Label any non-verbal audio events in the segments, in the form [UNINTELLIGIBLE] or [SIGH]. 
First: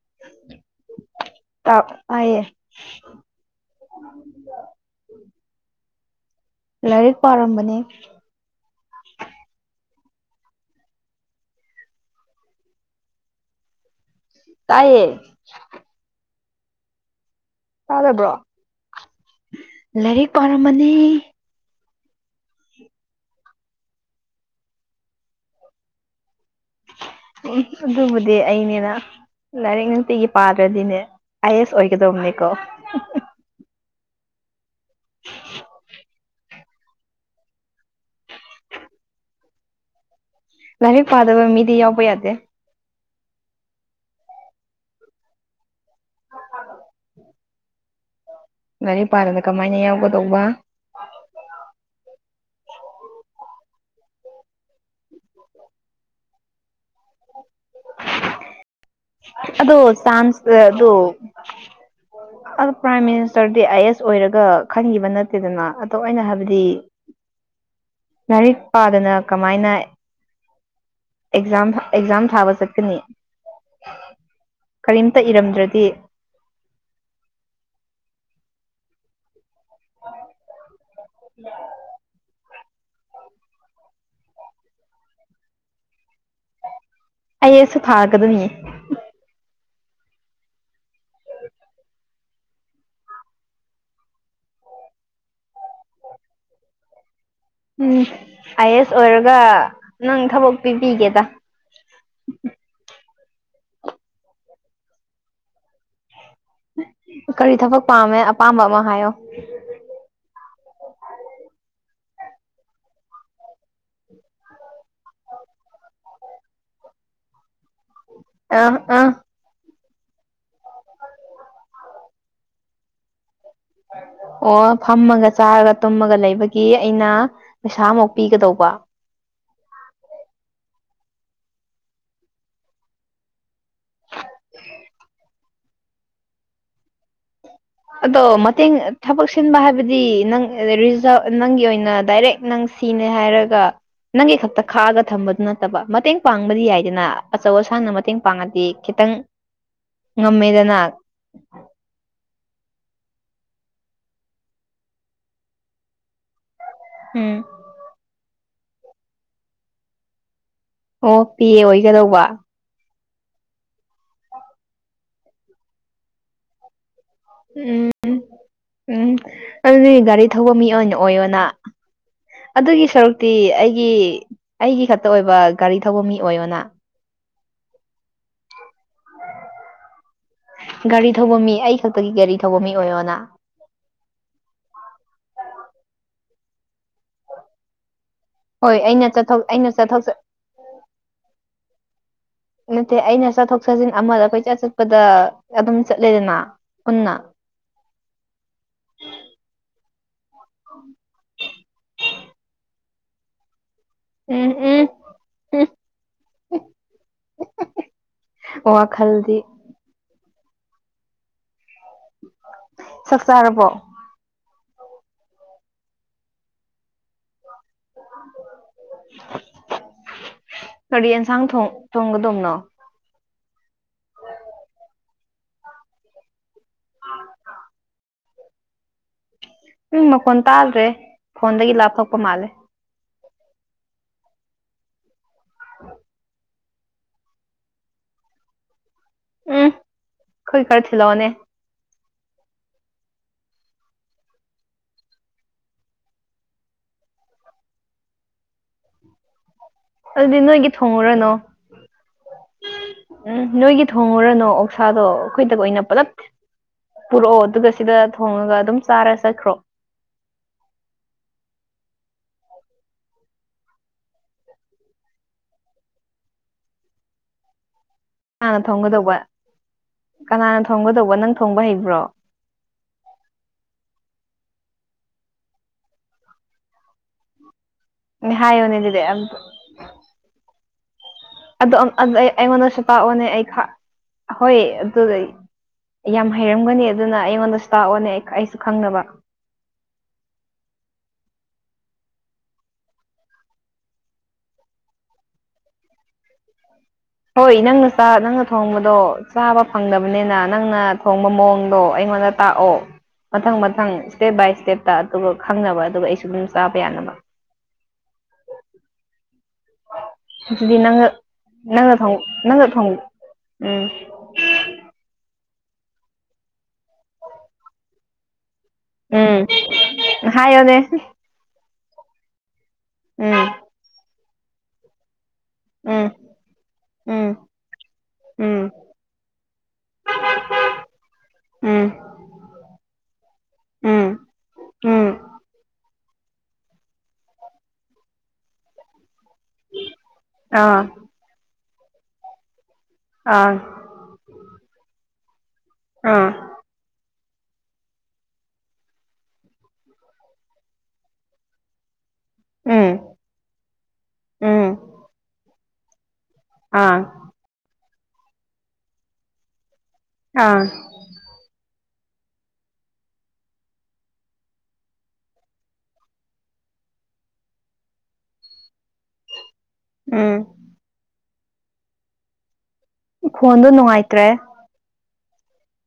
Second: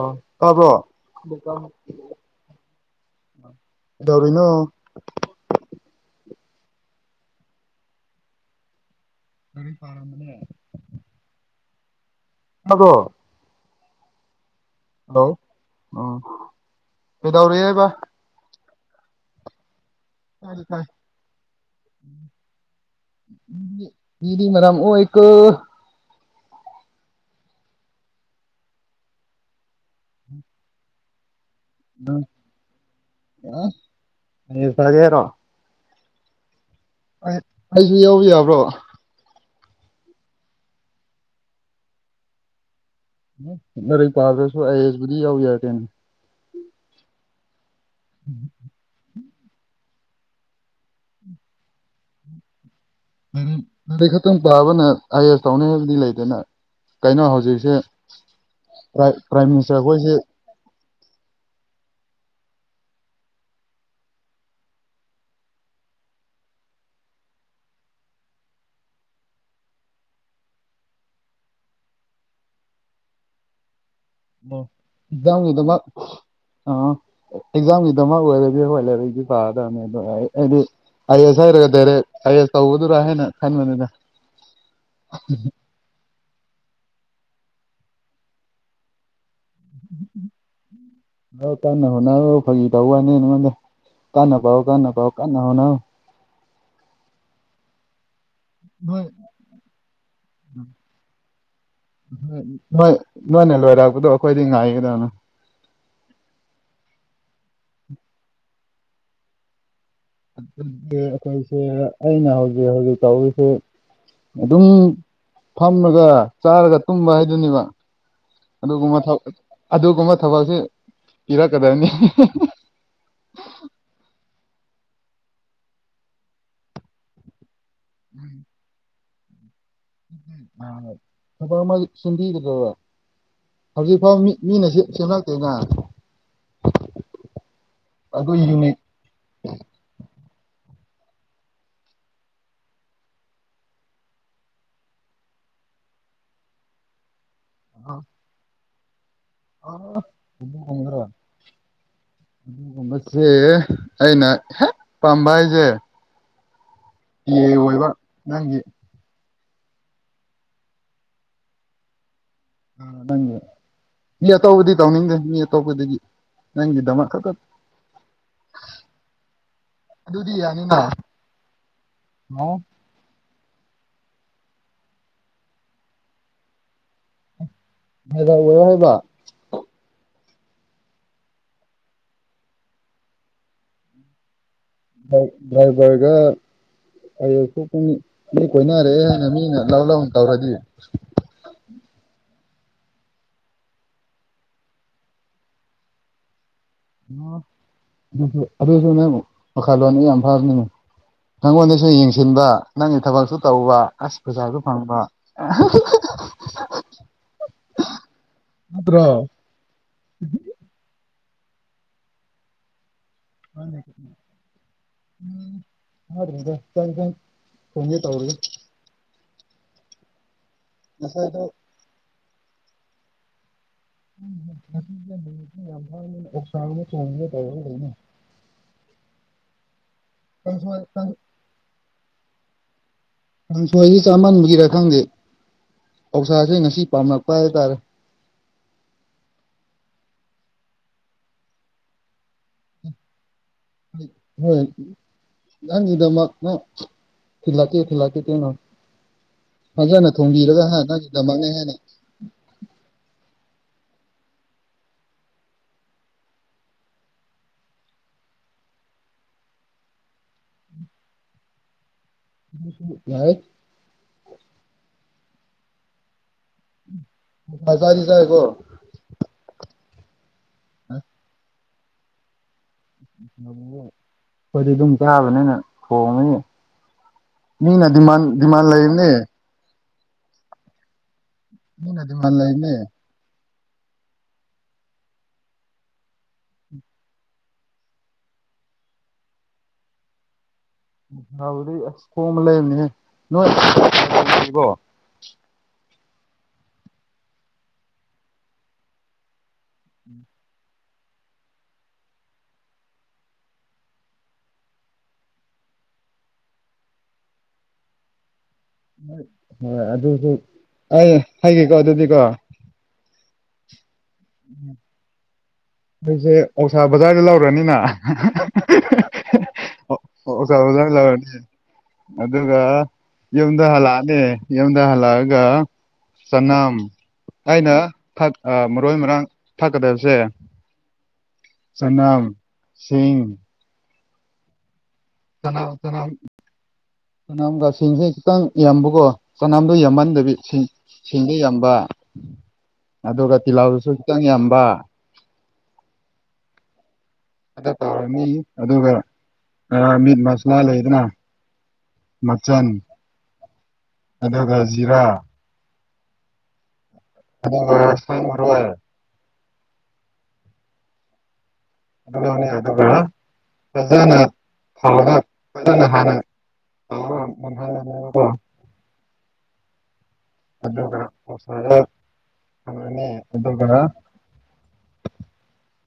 ꯑ ꯇꯥꯕ꯭ꯔꯣ ꯇꯥꯞ ꯇꯥꯏꯌꯦ ꯗꯧꯔꯤꯅꯣ ꯂꯥꯏꯔꯤꯛ ꯄꯥꯔꯝꯕꯅꯦ ꯂꯥꯢꯔꯤꯛ ꯄꯥꯔꯝꯕꯅꯦ꯫ ꯑꯗꯣ ꯀꯥꯏꯌꯦ ꯍꯜꯂꯣ ꯑꯣ ꯀꯗꯧꯔꯦ ꯇꯥꯕ꯭ꯔꯣ ꯂꯥꯏꯔꯤꯛ ꯄꯥꯔꯝꯃꯅꯤ ꯏꯗꯤ ꯃꯗꯥꯝ ꯑꯣ ꯏ ꯎꯝ ꯑꯗꯨꯕꯨꯗꯤ ꯑꯩꯅꯦꯅ ꯂꯥꯏꯔꯤꯛ ꯅꯨꯡꯇꯤꯒꯤ ꯄꯥꯗ꯭ꯔꯗꯤꯅꯦ ꯑꯥꯏ ꯑꯦꯁ ꯑꯣꯏꯒꯗꯕꯅꯦꯀꯣ ꯑꯁꯒꯦꯔꯣ 'Inaudible' ꯑꯩꯗꯤ ꯌꯥꯎꯕ ꯌꯥꯕ꯭ꯔꯣ ꯂꯥꯏꯔꯤꯛ ꯄꯥꯗꯕ ꯃꯤꯗꯤ ꯌꯥꯎꯕ ꯌꯥꯗꯦ ꯅꯔꯩ ꯄꯥꯗ꯭ꯔꯁꯨ ꯑꯩꯕꯨꯗꯤ ꯌꯥꯎ ꯌꯥꯏꯀꯩꯟ [INAUDIBLE] ꯂꯥꯢꯔꯤꯛ ꯄꯥꯗꯅ ꯀꯃꯥꯢꯅ ꯌꯥꯎꯒꯗꯧꯕ ꯂꯥꯏꯔꯤꯛ ꯈꯛꯇꯪ ꯄꯥꯕꯅ ꯑꯥꯏ ꯑꯦꯁ ꯇꯧꯅꯤ ꯍꯥꯏꯕꯗꯤ ꯂꯩꯗꯦꯅ ꯀꯩꯅꯣ ꯍꯧꯖꯤꯛꯁꯦ ꯄ꯭ꯔꯥꯏꯝ ꯑꯗꯣ ꯃꯤꯅꯤꯁꯇꯔ ꯈꯣꯏꯁꯦ ꯁꯥꯁ ꯑꯗꯨ ꯑ ꯄ꯭ꯔꯥꯏꯝ ꯃꯤꯅꯤꯁꯇꯔꯗꯤ ꯑꯥꯏ ꯑꯦꯁ ꯑꯣꯏꯔꯒ ꯈꯟꯈꯤꯕ ꯅꯠꯇꯦꯗꯅ ꯑꯗꯣ ꯑꯩꯅ ꯍꯥꯏꯕꯗꯤ ꯂꯥꯢꯔꯤꯛ ꯄꯥꯗꯅ ꯀꯃꯥꯢꯅ ꯑꯦꯛꯖꯥꯝ ꯑꯦꯛꯖꯥꯝ ꯊꯥꯕ ꯆꯠꯀꯅꯤ ꯑꯣ ꯀꯔꯤꯝꯇ ꯏꯗꯥꯎꯒꯤꯗꯃꯛ ꯏꯔꯝꯗ꯭ꯔꯗꯤ ꯑꯥ ꯏꯒꯖꯥꯝꯒꯤꯗꯃꯛ ꯑꯣꯢꯔꯗꯤ ꯍꯣꯢ ꯂꯩꯔꯦꯒꯦ [UNINTELLIGIBLE] ꯑ ꯑꯦꯁ ꯍꯥꯏꯔꯒꯗꯦꯔꯦ ꯑ ꯑꯦꯁ ꯇꯧꯕꯗꯨꯔꯥ ꯍꯥꯏꯅ ꯈꯟꯕꯅꯤꯗ ꯑꯥ ꯑꯦꯁ ꯊꯥꯒꯗꯣꯏꯅꯤ [INAUDIBLE] ꯑꯧ ꯀꯥꯟꯅ ꯍꯣꯠꯅꯧ ꯐꯥꯒꯤ ꯇꯧꯋꯥꯅꯦ ꯅꯉꯣꯟꯗ ꯀꯟꯅ ꯄꯥꯎ ꯀꯟꯅ ꯄꯥꯎ ꯀꯥꯟꯅ ꯍꯣꯠꯅꯧ ꯑꯥꯏ ꯑꯦꯁ ꯅꯣꯏ ꯑꯣꯏꯔꯒ ꯅꯪ ꯊꯕꯛ ꯄꯤꯕꯤꯒꯦꯗ ꯅꯣꯏ ꯅꯣꯏꯅ ꯂꯣꯏꯔꯛꯄꯗꯣ ꯑꯩꯈꯣꯏꯗꯤ ꯉꯥꯏꯒꯗꯅ ꯀꯔꯤ ꯊꯕꯛ ꯄꯥꯝꯃꯦ ꯑꯄꯥꯝꯕ ꯑꯃ ꯍꯥꯏꯌꯣ [UNINTELLIGIBLE] ꯑꯈꯣꯢꯁꯦ ꯑꯩꯅ ꯍꯧꯖꯤꯛ ꯍꯧꯖꯤꯛ ꯇꯧꯔꯤꯁꯦ ꯑꯗꯨꯝ ꯐꯝꯃꯒ ꯆꯥꯔꯒ ꯇꯨꯝꯕ ꯍꯥꯢꯗꯨꯅꯦꯕ ꯑꯥ ꯑꯗꯨꯒꯨꯝꯕ ꯑꯥ ꯊ ꯑꯗꯨꯒꯨꯝꯕ ꯊꯕꯛꯁꯦ ꯄꯤꯔꯛꯀꯗꯔꯅꯦ ꯑꯣ ꯐꯥꯝꯃꯒ ꯆꯥꯔꯒ ꯇꯨꯝꯃꯒ ꯂꯩꯕꯒꯤ ꯑꯩꯅ ꯄꯩꯁꯥꯃꯨꯛ ꯄꯤꯒꯗꯧꯕ ꯊꯕꯛ ꯑꯃ ꯁꯤꯟꯕꯤ [UNINTELLIGIBLE] ꯍꯧꯖꯤꯛ ꯐꯥꯎ ꯃꯤ ꯃꯤꯅ ꯁꯤ ꯁꯤꯡꯉꯛꯇꯦꯅ ꯑꯗꯣ ꯑꯗꯨ ꯌꯨꯅꯤꯠ [UNINTELLIGIBLE] ꯊꯕꯛ ꯁꯤꯟꯕ ꯍꯥꯏꯕꯗꯤ ꯅꯪ ꯔꯤꯖꯥ ꯅꯪꯒꯤ ꯑꯣꯏꯅ ꯗꯥꯏꯔꯦꯛ ꯅꯪ ꯁꯤꯅꯦ ꯍꯥꯏꯔꯒ ꯅꯪꯒꯤ ꯈꯛꯇ ꯈꯥꯛꯑꯒ ꯊꯝꯕꯗꯨ ꯅꯠꯇꯕ ꯃꯇꯦꯡ ꯄꯥꯡꯕꯗꯤ ꯌꯥꯏꯗꯅ ꯑꯆꯧ ꯑꯁꯥꯟꯅ ꯃꯇꯦꯡ ꯄꯥꯡꯉꯗꯤ ꯈꯤꯇꯪ ꯉꯝꯃꯦꯗꯅ [UNINTELLIGIBLE] ꯗꯨꯒꯨꯝꯕꯁꯦ ꯑꯩꯅ ꯍꯦꯛ ꯄꯥꯝꯕ ꯍꯥꯏꯁꯦ ꯄꯤ ꯎꯝ ꯑꯦ ꯑꯣꯏꯕ ꯅꯪꯒꯤ ꯑꯣ ꯄꯦ ꯑꯣꯏꯒꯗꯧꯕ ꯅꯪꯒꯤ ꯃꯤ ꯑꯇꯧꯕꯗꯤ ꯇꯧꯅꯤꯡꯗꯦ ꯃꯤ ꯑꯇꯣꯞꯄꯗꯒꯤ ꯅꯪꯒꯤꯗꯃꯛ ꯈꯛꯇ ꯎꯝ ꯎꯝ ꯑꯗꯨꯗꯤ ꯒꯥꯔꯤ ꯊꯧꯕ ꯃꯤ ꯑꯣꯏꯅ ꯑꯣꯏꯌꯣꯅ ꯑꯗꯨꯒꯤ ꯁꯔꯨꯛꯇꯤ ꯑꯩꯒꯤ ꯑꯩꯒꯤ ꯈꯛꯇ ꯑꯣꯏꯕ ꯒꯥꯔꯤ ꯊꯧꯕ ꯃꯤ ꯑꯣꯏꯌꯣꯅ [UNINTELLIGIBLE] ꯒꯥꯔꯤ ꯊꯧꯕ ꯃꯤ ꯑꯩ ꯈꯛꯇꯒꯤ ꯒꯥꯔꯤ ꯊꯧꯕ ꯃꯤ ꯑꯣꯏꯌꯣꯅ [UNINTELLIGIBLE] ꯗ꯭ꯔꯥꯢꯕꯔꯒ [UNINTELLIGIBLE] ꯃꯤ ꯍꯣꯏ ꯀꯣꯏꯅꯔꯦ ꯑꯩꯅ ꯍꯥꯏꯅ ꯆꯠꯊꯣꯛ ꯃꯤꯅ ꯑꯩꯅ ꯂꯧꯎ ꯆꯠꯊꯣꯛ ꯂꯥꯎꯅ ꯇꯧꯔꯗꯤ [INAUDIBLE] ꯅꯠꯇꯦ ꯑꯩꯅ ꯆꯠꯊꯣꯛ ꯆꯠꯖꯤꯟ ꯑꯃꯗ ꯀꯣꯢꯆꯠ ꯆꯠꯄꯗ ꯑꯗꯨꯝ ꯆꯠꯂꯦꯗꯅ ꯄꯨꯟꯅ [UNINTELLIGIBLE] ꯑꯗꯨꯁꯨ ꯑꯗꯨꯁꯨꯅꯦ ꯃꯈꯥꯂꯣꯟꯅꯤ ꯌꯥꯝ ꯐꯥꯔꯅꯤꯅꯦ ꯅꯪꯉꯣꯟꯗꯁꯨ ꯌꯦꯡꯁꯤꯟꯕ ꯅꯪꯒꯤ ꯊꯕꯛꯁꯨ ꯇꯧꯕ ꯑꯁ ꯎꯝ ꯄꯩꯖꯥꯖꯨ ꯎꯝ ꯐꯪꯕ ꯎꯝ [UNINTELLIGIBLE] ꯅꯠꯇ꯭ꯔꯣ ꯋꯥꯈꯜꯗꯤ [UNINTELLIGIBLE] ꯆꯥꯔꯕꯣ [UNINTELLIGIBLE] [UNINTELLIGIBLE] ꯊꯣꯡꯒꯦ ꯇꯧꯔꯤꯌꯦ ꯀꯔꯤ ꯌꯦꯟꯁꯥꯡ ꯉꯁꯥꯏꯗꯣ ꯊꯣꯡ ꯊꯣꯡꯒꯗꯧꯕꯅꯣ [UNINTELLIGIBLE] ꯎꯝ ꯃꯈꯣꯟ ꯀꯥꯡꯁꯣꯏ ꯇꯥꯗ꯭ꯔꯦ ꯐꯣꯟꯗꯒꯤ ꯂꯥꯞꯊꯣꯛꯄ ꯃꯥꯜꯂꯦ꯫ ꯀꯡꯁꯣꯏꯖꯤ ꯆꯥꯃꯟꯕꯒꯤꯔ ꯈꯪꯗꯦ ꯑꯣꯛꯁꯥꯖꯦ ꯉꯁꯤ ꯄꯥꯝꯂꯛꯄ ꯍꯥꯏꯇꯥꯔꯦ ꯎꯝ ꯑꯩꯈꯣꯏ ꯈꯔ ꯊꯤꯜꯂꯛꯑꯣꯅꯦ [UNINTELLIGIBLE] ꯅꯍꯪꯒꯤꯗꯃꯛ ꯅ ꯊꯤꯜꯂꯛꯀꯦ ꯊꯤꯜꯂꯛꯀꯦ ꯇꯦꯡꯅꯣ ꯐꯖꯅ ꯑꯗꯨꯗꯤ ꯊꯣꯡꯕꯤꯔꯒ ꯅꯣꯏꯒꯤ ꯍ ꯊꯣꯡꯉꯨꯔꯅꯣ ꯅꯪꯒꯤꯗꯃꯛꯅꯦ ꯍꯥꯏꯅ ꯎꯝ ꯅꯣꯏꯒꯤ ꯊꯣꯡꯉꯨꯔꯅꯨ ꯑꯣꯛꯁꯥꯗꯣ ꯑꯩꯈꯣꯏꯗꯒ ꯑꯣꯏꯅ ꯄꯨꯜꯂꯞ ꯄꯨꯔꯛꯑꯣ ꯑꯗꯨꯒ ꯁꯤꯗ ꯊꯣꯡꯉꯒ ꯑꯗꯨꯝ ꯆꯥꯔ ꯆꯠꯈ꯭ꯔꯣ [UNINTELLIGIBLE] ꯑꫭꯛꯁꯥ ꯆꯥꯗꯤ ꯆꯥꯏꯌꯦꯀꯣ ꯀꯅꯥꯅ ꯊꯣꯡꯒꯗꯧꯕ ꯀꯅꯥꯅ ꯊꯣꯡꯒꯗꯧꯕ ꯅꯪ ꯊꯣꯡꯕ ꯍꯩꯕ꯭ꯔꯣ [INAUDIBLE] ꯑꯩꯈꯣꯏꯗꯤ ꯑꯗꯨꯝ ꯆꯥꯕꯅꯤꯅ ꯊꯣꯡꯉꯅꯤ ꯃꯤꯅ ꯗꯤꯃꯥꯟ ꯗꯤꯃꯥꯟ ꯍꯥꯏꯌꯣꯅꯦ ꯑꯗꯨꯗꯤ ꯂꯩꯕꯅꯦ ꯑꯗꯨ ꯃꯤꯅ [UNINTELLIGIBLE] ꯗꯤꯃꯥꯟ ꯂꯩꯕꯅꯦ ꯑꯩꯉꯣꯟꯗꯁꯨ ꯄꯥꯛꯑꯣꯅꯦ ꯑꯩ ꯍꯣꯏ ꯑꯗꯨꯗꯤꯩ ꯌꯥꯝ ꯍꯩꯔꯝꯒꯅꯤ ꯑꯗꯨꯅ ꯑꯩꯉꯣꯟꯗꯁꯨ ꯇꯥꯛꯑꯣꯅꯦ ꯑꯩꯁꯨ ꯈꯪꯅꯕ [UNINTELLIGIBLE] ꯍꯣꯏ ꯅꯪꯅ ꯆꯥ ꯅꯪꯅ ꯊꯣꯡꯕꯗꯣ ꯆꯥꯕ ꯐꯪꯗꯕꯅꯤꯅ ꯅꯪꯅ ꯊꯣꯡꯕ ꯃꯑꯣꯡꯗꯣ ꯑꯩꯉꯣꯟꯗ ꯇꯥꯛꯑꯣ ꯃꯊꯪ ꯃꯊꯪ ꯏꯁ꯭ꯇꯦꯞ ꯕꯥꯏ ꯏꯁ꯭ꯇꯦꯞꯇ ꯑꯗꯨꯒ ꯈꯪꯅꯕ ꯑꯗꯨꯒ ꯑꯩꯁꯨ ꯑꯗꯨꯝ ꯆꯥꯕ ꯌꯥꯅꯕ [UNINTELLIGIBLE] ꯑꯗꯨꯗꯤ ꯅꯪ ꯑꯩ ꯍꯥꯏꯒꯦꯀꯣ ꯅꯪ ꯑꯗꯨꯗꯤꯀꯣ ꯅꯪꯅ ꯊꯣꯡ ꯎꯝ ꯑꯩꯁꯦ ꯑꯣꯛꯁꯥ ꯕꯖꯥꯔ ꯂꯧꯔꯅꯤꯅ ꯑꫭ ꯎꯝ ꯑꫭꯔꯗꯔ ꯍꯥꯏꯌꯣꯅꯦ ꯑꯣꯔꯗꯔ ꯂꯧꯔꯅꯤ ꯑꯗꯨꯒ ꯎꯝ ꯌꯨꯝꯗ ꯍꯜꯂꯛꯑꯅꯤ ꯌꯨꯝꯗ ꯍꯜꯂꯛꯑꯒ ꯒ ꯎꯝ ꯆꯅꯝ ꯎꯝ ꯑꯩꯅ ꯊꯛ ꯎꯝ ꯃꯔꯣꯏ ꯃꯔꯥꯡ ꯊꯛꯀꯗꯕꯁꯦ ꯎꯝ ꯆꯅꯝ ꯁꯤꯡ ꯎꯝ ꯎꯝ [UNINTELLIGIBLE] ꯆꯅꯝꯒꯥꯁꯤꯡꯁꯦ ꯈꯤꯇꯪ ꯌꯥꯝꯕꯀꯣ ꯆꯅꯥꯝꯗꯣ ꯌꯝꯃꯟꯗꯕꯤ ꯁꯤꯡ ꯑꯥ ꯁꯤꯡꯗꯤ ꯌꯥꯝꯕ ꯑꯗꯨꯒ ꯑꯥ ꯇꯤꯜꯂꯧꯁꯨ ꯈꯤꯇꯪ ꯌꯥꯝꯕ ꯑꯥ ꯑ ꯇꯧꯔꯅꯤ ꯑꯗꯨꯒ ꯃꯤꯠ ꯃꯁꯂꯥ ꯂꯩꯗꯅ ꯃꯆꯟ ꯎꯝ ꯑꯗꯨꯒ ꯎꯝ ꯖꯤꯔꯥ ꯑꯥ [UNINTELLIGIBLE] ꯑꯥ ꯑꯗꯨꯅꯤ ꯑꯗꯨꯒ ꯐꯖꯥꯅ ꯊꯥꯎꯗ ꯐꯖꯥꯅ ꯍꯥꯟꯅ [UNINTELLIGIBLE] ꯎꯝ ꯑꯗꯨꯒ [UNINTELLIGIBLE] ꯊꯝꯃꯅꯤ ꯈꯣꯟꯗꯣ ꯑꯗꯨꯒ ꯅꯨꯡꯉꯥꯏꯇ꯭ꯔꯦ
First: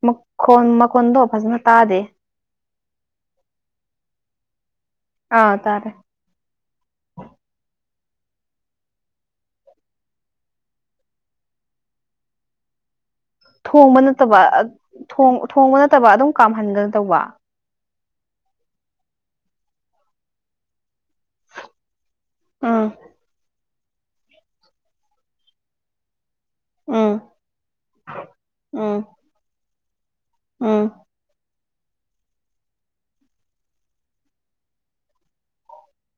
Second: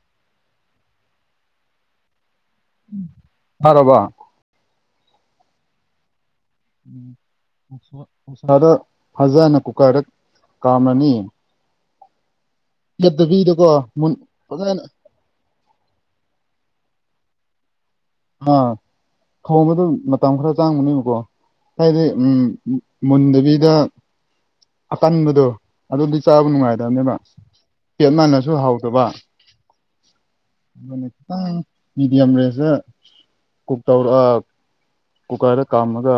ꯃꯈꫭꯟ ꯃꯈꯣꯟꯗꯣ ꯐꯖꯅ ꯇꯥꯗꯦ ꯇꯥꯔꯕꯣ ꯑꯥ ꯇꯥꯔꯦ ꯑꫭꯛꯁꯥꯗ ꯐꯖꯥꯅ ꯀꯨꯀꯔꯗ ꯀꯥꯝꯂꯅꯤ ꯂꯦꯞꯇꯕꯤꯗꯣ ꯊꯣꯡꯕ ꯅꯠꯇꯕ ꯊꯣꯡꯕ ꯅꯠꯇꯕ ꯑꯗꯨꯝ ꯀꯥꯝꯍꯟꯒꯅ ꯇꯧꯕ ꯑꯥ ꯊꯣꯡꯕꯗ ꯃꯇꯝ ꯈꯔ ꯆꯡꯕꯅꯦꯕꯀꯣ ꯍꯥꯏꯗꯤ ꯎꯝ ꯃꯨꯟꯗꯕꯤꯗ ꯑꯀꯟꯕꯗꯣ ꯑꯗꯨꯗꯤ ꯆꯥꯕ ꯅꯨꯡꯉꯥꯏ ꯎꯝ ꯅꯦꯕ ꯄꯦꯠꯃꯟꯅꯁꯨ ꯎꯝ ꯍꯥꯎꯗꯕ ꯎꯝ ꯑꯗꯨꯅꯤꯇꯥ ꯃꯤꯗꯤꯌꯝ ꯔꯦꯁ ꯀꯨꯛ ꯇꯧꯔꯣ [UNINTELLIGIBLE] ꯀꯨꯀꯔꯗ ꯀꯥꯝꯃꯒ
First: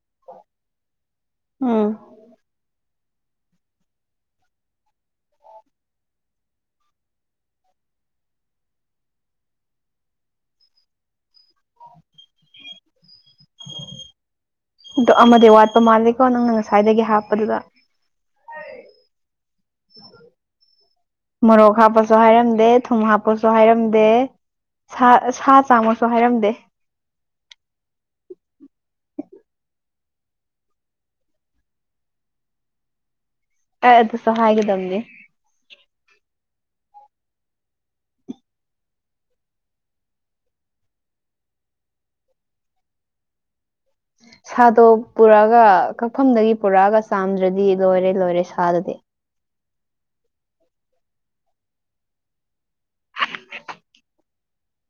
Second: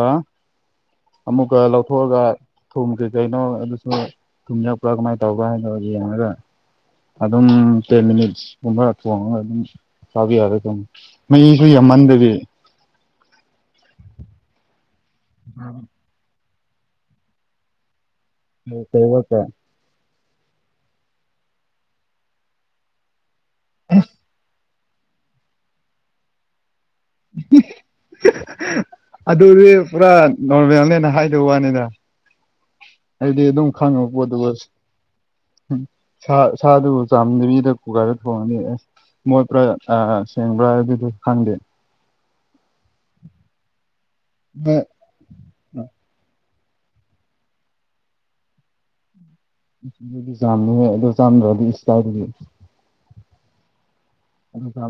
ꯑꯃꯨꯛꯀ ꯎꯝ ꯂꯧꯊꯣꯑꯒ ꯊꯨꯝ ꯀꯩ ꯀꯩꯅꯣ ꯑꯗꯨꯁꯨ ꯊꯨꯝꯌꯥꯛꯄ꯭ꯔꯥ ꯀꯃꯥꯏꯅ ꯇꯧꯕ꯭ꯔꯥ ꯍꯥꯏꯅꯣ ꯌꯦꯡꯉꯒ ꯑꯗꯨꯝ ꯇꯦꯟ ꯃꯤꯅꯤꯠꯀꯨꯝꯕ ꯊꯣꯡꯉꯒ ꯑꯗꯨꯝ ꯆꯥꯕ ꯌꯥꯔꯦ ꯑꯗꯨꯝ ꯃꯍꯤꯁꯨ ꯌꯥꯝꯃꯟꯗꯕꯤ ꯑꯗꯣ ꯑꯃꯗꯤ ꯋꯥꯠꯄ ꯃꯥꯜꯂꯦꯀꯣ ꯅꯪꯅ ꯉꯁꯥꯏꯗꯒꯤ ꯍꯥꯞꯄꯗꯨꯗ [UNINTELLIGIBLE] ꯃꯣꯔꯣꯛ ꯍꯥꯞꯄꯣꯁꯨ ꯍꯥꯏꯔꯝꯗꯦ ꯊꯨꯝ ꯍꯥꯞꯄꯣꯁꯨ ꯍꯥꯏꯔꯝꯗꯦ ꯁꯥ ꯁꯥ ꯆꯥꯝꯃꯣꯁꯨ ꯍꯥꯢꯔꯝꯗꯦ ꯑꯗꯨꯗꯤ ꯄꯨꯔꯥ ꯅꯣꯔꯃꯦꯜꯅꯦꯅ ꯍꯥꯏꯗꯕ ꯋꯥꯅꯤꯗ ꯑꯩꯗꯤ ꯑꯗꯨꯝ ꯑꯩ ꯈꯪꯉꯕ ꯑꯗꯨꯁꯨ ꯄꯣꯠꯕꯨ ꯑꯁ ꯍꯥꯏꯒꯗꯕꯅꯦ ꯎꯝ ꯁꯥ ꯁꯥꯗꯨꯕꯨ ꯆꯥꯝꯗꯕꯤꯗ ꯀꯨꯀꯔꯗ ꯊꯣꯡꯉꯅꯤ ꯑꯁ ꯃꯣꯏ ꯄꯨꯔꯥ ꯁꯦꯡꯕ꯭ꯔꯥ ꯑꯗꯨꯗꯨ ꯈꯪꯗꯦ ꯁꯥꯗꯣ ꯄꯨꯔꯛꯑꯒ ꯀꯛꯐꯝꯗꯒꯤ ꯄꯨꯔꯛꯑꯒ ꯆꯥꯝꯗ꯭ꯔꯗꯤ ꯂꯣꯏꯔꯦ ꯂꯣꯏꯔꯦ ꯁꯥꯗꯨꯗꯤ ꯆꯥꯝꯃꯦꯍꯦ ꯑꯗꯨ ꯆꯥꯝꯗ꯭ꯔꯗꯤ ꯏꯁ ꯀꯥꯏꯗꯒꯤ [UNINTELLIGIBLE] ꯑꯗꯨꯒ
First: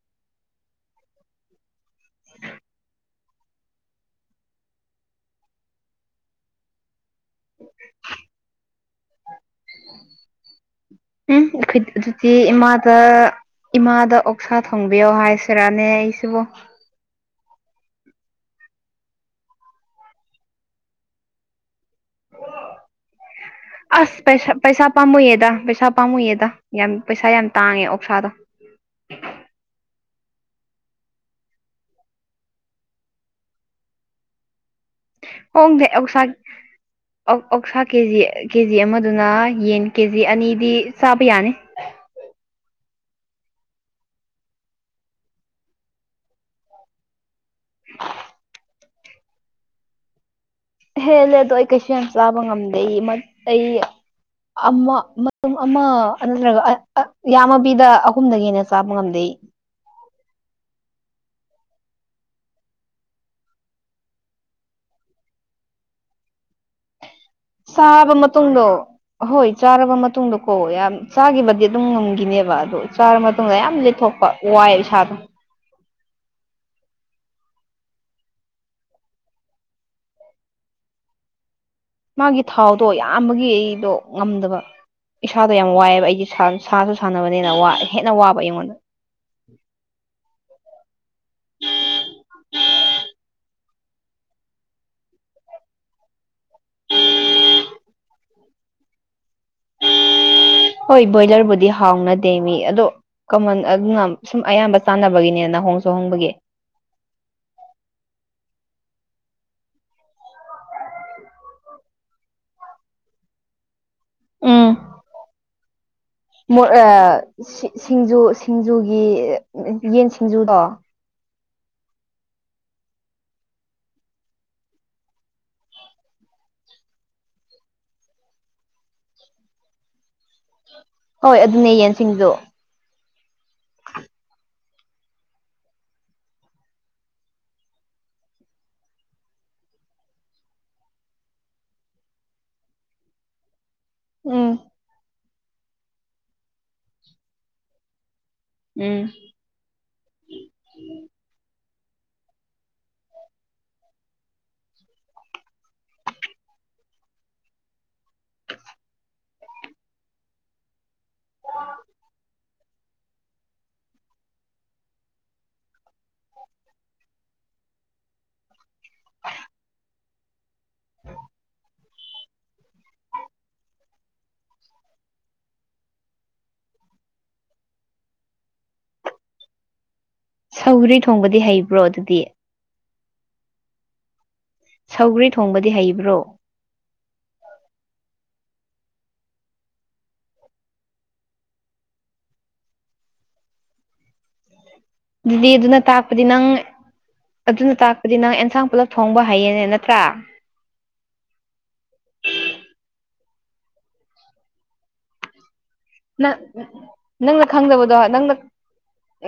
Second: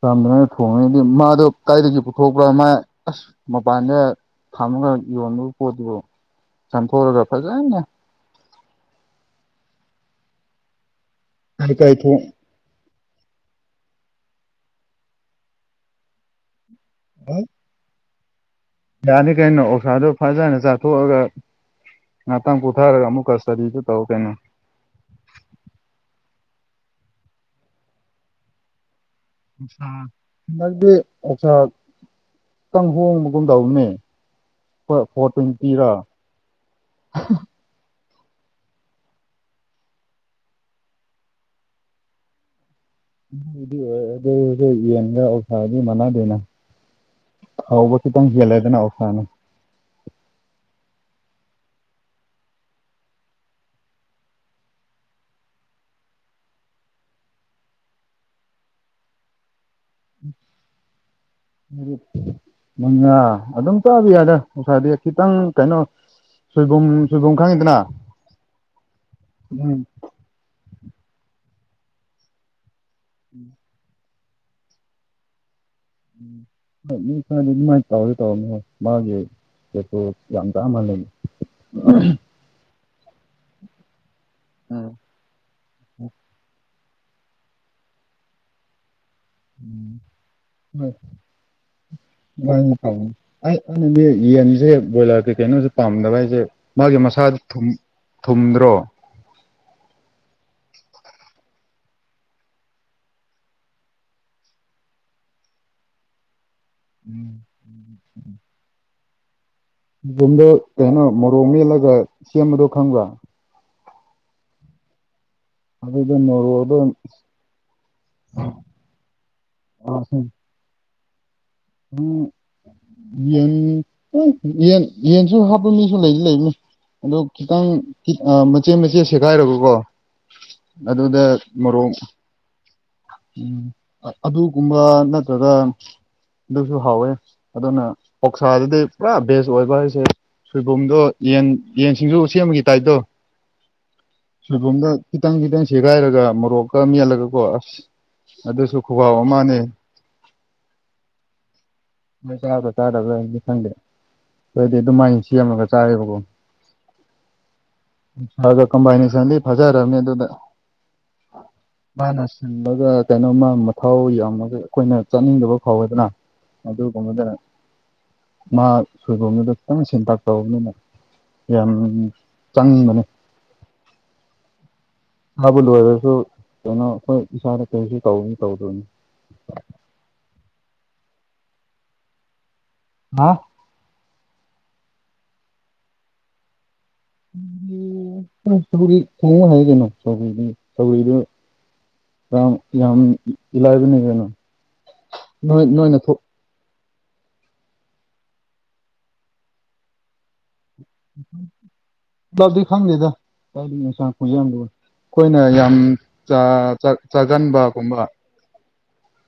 ꯆꯥꯝꯗꯅꯅ ꯊꯣꯡꯉꯗꯤ ꯃꯥꯗꯣ ꯀꯗꯥꯥꯏꯗꯒꯤ ꯄꯨꯊꯣꯛꯄ꯭ꯔꯥ ꯃꯥꯥꯏ ꯑꯁ ꯃꯄꯥꯟꯗꯥ ꯊꯝꯃꯒ ꯌꯣꯟꯕ ꯄꯣꯠꯇꯨꯕꯨ ꯆꯥꯝꯊꯣꯛꯑꯒ ꯐꯖꯅꯥ ꯎꯝ ꯀꯥꯏ ꯑꯩꯈꯣꯏ ꯀꯥꯏ ꯊꯣꯛ ꯑꯗꯨꯗꯤ ꯏꯃꯥ ꯏꯃꯥꯗ ꯑꯣꯛꯁꯥ ꯊꯣꯡꯕꯤꯌꯣ ꯍꯥꯏꯁꯤꯔꯥꯅꯦ ꯑꯩꯁꯤꯕꯨ [UNINTELLIGIBLE] ꯌꯥꯅꯤ ꯀꯩꯅꯣ ꯑꯣꯁꯥꯗꯣ ꯐꯖꯅ ꯆꯥꯊꯣꯛꯑꯒ ꯉꯥꯛꯇꯪ ꯀ ꯄꯨꯊꯔꯒ ꯑꯃꯨꯛ ꯀꯁꯇꯗꯤꯗꯨ ꯇꯧ ꯑꯁ ꯀꯩꯅꯣ ꯄꯩꯁꯥ ꯄꯩꯁꯥ ꯄꯥꯝꯃꯨꯏꯌꯦꯗ ꯄꯩꯁꯥ ꯄꯥꯝꯃꯨꯏꯌꯦꯗ ꯌꯥꯝ ꯄꯩꯁꯥ ꯌꯥꯝ ꯇꯥꯡꯉꯦ ꯑꯣꯛꯁꯥꯗꯣ [UNINTELLIGIBLE] ꯈꯤꯇꯪ ꯍꯣꯡꯕꯒꯨꯝ ꯇꯧꯅꯦ ꯐꯣꯔ ꯍꯣꯡꯗꯦ ꯇ꯭ꯋꯦꯟꯇꯤꯔ ꯑꯣꯛꯁꯥ ꯑꯣꯛꯁꯥ ꯀꯦ ꯖꯤ ꯀꯦ ꯖꯤ ꯑꯃꯗꯨꯅ ꯌꯦꯟ ꯀꯦ ꯖꯤ ꯑꯅꯤꯗꯤ ꯆꯥꯕ ꯌꯥꯅꯤ ꯑꯗꯨꯗꯤ ꯑꯣꯏꯔꯁꯨ ꯌꯦꯟꯒ ꯑꯣꯛꯁꯥꯒꯗꯤ ꯃꯥꯟꯅꯗꯦꯗꯅ ꯍꯥꯎꯖ ꯈꯤꯇꯪ ꯍꯦꯟꯂꯦꯗꯅ ꯑꯣꯛꯁꯥꯅ ꯍꯦꯜꯂꯦ ꯑꯗꯣ ꯑꯩ ꯀꯩꯁꯨ ꯌꯥꯝ ꯆꯥꯕ ꯉꯝꯗꯦ ꯑꯩ ꯑꯃ ꯃꯇꯨꯝ ꯑꯃ ꯅꯠꯇ꯭ꯔꯒ ꯑ ꯐ ꯌꯥꯝꯃꯕꯤꯗ ꯑꯍꯨꯝꯗꯒꯤ ꯍꯦꯟꯅ ꯆꯥꯕ ꯉꯝꯗꯦ [UNINTELLIGIBLE] ꯃꯉꯥ ꯑꯗꯨꯝ ꯆꯥꯕ ꯌꯥꯗ ꯉꯁꯥꯗꯤ ꯈꯤꯇꯪ ꯀꯩꯅꯣ ꯁꯣꯏꯕꯨꯝ ꯁꯣꯏꯕꯨꯝ ꯈꯪ ꯆꯥꯔꯕ ꯃꯇꯨꯡꯗꯣ ꯍꯣꯏ ꯎꯝ ꯆꯥꯔꯕ ꯃꯇꯨꯡꯗꯣ ꯑꯣ ꯌꯥꯝ ꯆꯥꯈꯤꯕꯗꯤ ꯑꯗꯨꯝ ꯉꯝꯈꯤꯅꯦꯕ ꯑꯗꯣ ꯆꯥꯔ ꯃꯇꯨꯡꯗ ꯌꯥꯝ ꯂꯤꯦꯠꯊꯣꯛꯄ ꯋꯥꯏꯑ ꯏꯁꯥꯗꯣ [UNINTELLIGIBLE] ꯌꯥꯝ [UNINTELLIGIBLE] ꯃꯥꯒꯤ ꯊꯥꯎꯗꯣ ꯌꯥꯝꯕꯒꯤ ꯑꯩꯗꯣ ꯉꯝꯗꯕ ꯎꯝ ꯏꯁꯥꯗꯣ ꯌꯥꯝ ꯋꯥꯏꯑꯦꯕ ꯑꯩꯗꯤ ꯁꯥꯁꯨ ꯁꯥꯟꯅꯕꯅꯤꯅ ꯍꯦꯟꯅ ꯋꯥꯕ ꯑꯩꯉꯣꯟꯗ [UNINTELLIGIBLE] ꯑꯩ ꯑꯩꯅꯅꯦ ꯌꯦꯟꯁꯦ ꯕꯣꯏꯂꯔ ꯀꯩꯅꯣꯁꯨ ꯄꯥꯝꯗꯕ ꯍꯥꯏꯁꯦ ꯃꯥꯒꯤ ꯃꯁꯥꯗꯨ ꯊꯨꯝ ꯊꯨꯝꯗ꯭ꯔꯣ ꯍꯣꯏ ꯕꯣꯏꯂꯔꯕꯨꯗꯤ ꯍꯥꯎꯅꯗꯦ ꯃꯤ ꯑꯗꯣ ꯀꯃꯟ ꯑꯗꯨꯅ ꯁꯨꯝ ꯑꯌꯥꯝꯕ ꯆꯥꯟꯅꯕꯒꯤꯅꯦꯅꯥ ꯍꯣꯡꯁꯨ ꯍꯣꯡꯕꯒꯤ [INAUDIBLE] [UNINTELLIGIBLE] ꯀꯩꯅꯣ ꯃꯣꯔꯣꯛ ꯃꯦꯜꯂꯒ ꯁꯦꯝꯕꯗꯣ ꯈꯪꯕ꯭ꯔꯥ ꯎꯝ ꯑꯗꯨꯗꯣ [UNINTELLIGIBLE] ꯁꯤꯡꯖꯨ ꯁꯤꯡꯖꯨꯒꯤ ꯌꯦꯟ ꯁꯤꯡꯖꯨꯗꯣ ꯎꯝ ꯌꯦꯟ ꯎ ꯌꯦꯟ ꯌꯦꯟꯁꯨ ꯍꯥꯞꯄ ꯃꯤꯁꯨ ꯂꯩꯗꯤ ꯂꯩꯅꯤ ꯑꯗꯣ ꯈꯤꯇꯪ ꯃꯆꯦꯠ ꯃꯆꯦꯠ ꯁꯦꯒꯥꯏꯔꯒꯀꯣ ꯑꯗꯨꯗ ꯍꯣꯏ ꯑꯗꯨꯅꯦ ꯃꯣꯔꯣꯛ ꯌꯦꯟꯁꯤꯡꯖꯨ ꯑꯗꯨꯒꯨꯝꯕ ꯅꯠꯇ꯭ꯔꯒ ꯑꯗꯨꯁꯨ ꯍꯥꯎꯋꯦ ꯑꯗꯨꯅ ꯑꯣꯛꯁꯥꯗꯗꯤ ꯄꯨꯔꯥ ꯕꯦꯁ ꯑꯣꯏꯕ ꯍꯥꯏꯁꯦ ꯁꯣꯏꯕꯨꯝꯗꯣ ꯌꯦꯟ ꯌꯦꯟꯁꯤꯡꯖꯨ ꯁꯦꯝꯕꯒꯤ ꯇꯥꯏꯞꯇꯣ ꯎꯝ ꯁꯣꯏꯕꯨꯝꯗ ꯈꯤꯇꯪ ꯈꯤꯇꯪ ꯁꯦꯒꯥꯏꯔꯒ ꯃꯣꯔꯣꯛꯀ ꯃꯦꯜꯂꯒꯀꯣ ꯑꯁ ꯑꯗꯨꯁꯨ ꯎꯝ ꯈꯨꯍꯥꯎ ꯑꯃꯅꯦ ꯅꯣꯏ ꯆꯥꯕ꯭ꯔꯥ ꯆꯥꯗꯕ꯭ꯔꯥꯗꯤ ꯈꯪꯗꯦ ꯑꯗꯣꯏꯗꯤ ꯑꯗꯨꯃꯥꯏꯅ ꯁꯦꯝꯃꯒ ꯆꯥꯏꯌꯦꯕꯀꯣ ꯐꯒ ꯀꯝꯕꯥꯏꯅꯦꯁꯟꯗꯤ ꯐꯖꯔꯅꯤ ꯑꯗꯨꯗ [UNINTELLIGIBLE] ꯃꯥꯅ ꯁꯤꯟꯕꯒ ꯀꯩꯅꯣꯝꯃ ꯃꯊꯥꯎ ꯌꯥꯝꯕꯒ ꯑꯩꯈꯣꯏꯅ ꯆꯠꯅꯤꯡꯗꯕ ꯐꯥꯎꯋꯦꯗꯅ ꯑꯗꯨꯒꯨꯝꯕꯗꯨꯅ ꯃꯥ ꯁꯣꯏꯕꯨꯝꯗꯣ ꯈꯤꯇꯪ ꯁꯦꯟꯇꯥꯛ ꯇꯧꯕꯅꯤꯅ ꯌꯥꯝ ꯆꯪꯕꯅꯦ ꯍꯥꯏꯕ ꯂꯣꯏꯔꯁꯨ ꯀꯩꯅꯣ ꯑꯩꯈꯣꯏ ꯏꯁꯥꯗ ꯀꯩꯁꯨ ꯇꯧꯅꯤ ꯇꯧꯗꯣꯏꯅꯤ ꯁꯧꯒ꯭ꯔꯤ ꯊꯣꯡꯕꯗꯤ ꯍꯩꯕ꯭ꯔꯣ ꯑꯗꯨꯗꯤ ꯍꯥ ꯁꯧꯒ꯭ꯔꯤ ꯊꯣꯡꯕꯗꯤ ꯍꯩꯕ꯭ꯔꯣ ꯎꯝ ꯁꯧꯒ꯭ꯔꯤ ꯊꯣꯡꯕ ꯍꯩꯌꯦ ꯀꯩꯅꯣ ꯁꯧꯒ꯭ꯔꯤꯗꯤ ꯁꯧꯒ꯭ꯔꯤꯗꯨ ꯌꯥꯝ ꯌꯥꯝ ꯏꯂꯥꯏꯕꯅꯦ ꯀꯩꯅꯣ ꯑꯗꯨꯗꯤ ꯅꯣꯏ ꯑꯗꯨꯅ ꯅꯣꯏꯅ ꯊꯣꯛ ꯇꯥꯛꯄꯗꯤ ꯅꯪ ꯑꯗꯨꯅ ꯇꯥꯛꯄꯗꯤ ꯅꯪ ꯑꯦꯟꯁꯥꯡ ꯄꯨꯂꯞ ꯊꯣꯡꯕ ꯍꯩꯌꯦꯅꯦ ꯅꯠꯇ꯭ꯔꯥ [UNINTELLIGIBLE] ꯈꯪꯗꯦꯗ [UNINTELLIGIBLE] ꯏꯟꯁꯥꯡ ꯈꯨꯌꯥꯝꯗꯨꯒ ꯈꯣꯏꯅ ꯌꯥꯝ ꯅ ꯆꯥ ꯆꯥ ꯅꯪ ꯈꯪꯗꯕꯗꯣ ꯆꯥꯒꯟꯕꯒꯨꯝꯕ ꯅꯪꯅ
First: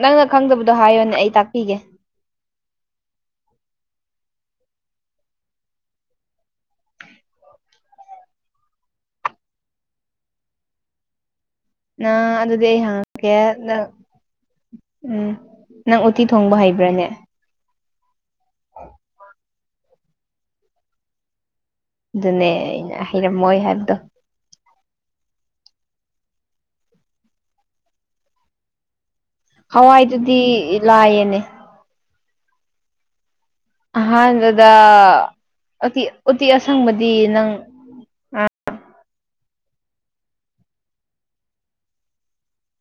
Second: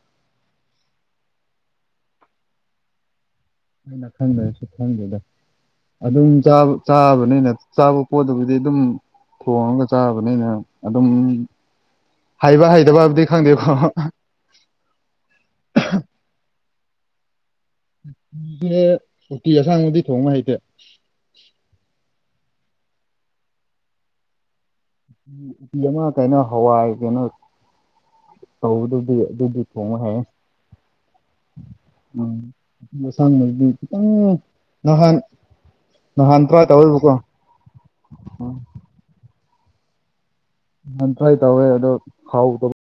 ꯅꯪꯅ ꯈꯪꯗꯕꯗꯣ ꯍꯥꯏꯌꯣꯅꯦ ꯑꯩ ꯇꯥꯛꯄꯤꯒꯦ ꯑꯩꯅ ꯈꯪꯗꯔꯁꯨ ꯈꯪꯗꯦꯗ ꯑꯗꯨꯝ ꯆꯥꯕ ꯆꯥꯕꯅꯤꯅ ꯆꯥꯕ ꯄꯣꯠꯇꯨꯕꯨꯗꯤ ꯑꯗꯨꯝ ꯊꯣꯡꯔꯒ ꯆꯥꯕꯅꯤꯅ ꯑꯗꯨꯝ ꯅꯪ ꯑꯗꯨꯗꯤ ꯍꯩꯕ ꯑꯩ ꯍꯩꯇꯕ ꯕꯨꯗꯤ ꯍꯪꯉꯛꯀꯦ ꯈꯪꯗꯦꯀꯣ ꯅꯪ [UNINTELLIGIBLE] ꯎꯝ ꯅꯪ ꯎꯇꯤ ꯊꯣꯡꯕ ꯍꯩꯕ꯭ꯔꯥꯅꯦ [UNINTELLIGIBLE] ꯁꯦ ꯎꯇꯤ ꯑꯁꯪꯕꯗꯤ ꯊꯣꯡꯕ ꯍꯩꯇꯦ ꯑꯗꯨꯅꯦ ꯑꯩꯅ ꯍꯩꯔꯝꯃꯣꯏ ꯍꯥꯏꯕꯗꯣ ꯎꯇꯤ ꯑꯃ ꯀꯩꯅꯣ ꯍꯋꯥꯏ ꯀꯩꯅꯣ ꯇꯧꯕꯗꯨꯗꯤ [UNINTELLIGIBLE] ꯗꯤ ꯊꯣꯡꯕ ꯍꯩꯌꯦ ꯍꯋꯥꯏꯗꯨꯗꯤ ꯂꯥꯏꯌꯦꯅꯦ ꯎꯝ ꯎꯇꯤ ꯑꯁꯪꯕꯗꯨꯗꯤ ꯎꯝ ꯑꯍꯥꯟꯕꯗ ꯅꯍꯥꯟ ꯎꯇꯤ ꯅꯍꯥꯟ ꯎꯇꯤ ꯇ꯭ꯔꯥꯏ ꯇꯧꯋꯦꯕꯀꯣ ꯑꯁꯪꯕꯗꯤ ꯅꯪ ꯅꯍꯥꯟ ꯇ꯭ꯔꯥꯏ ꯇꯧꯋꯦ ꯑꯗꯣ ꯍꯥꯎꯇꯕ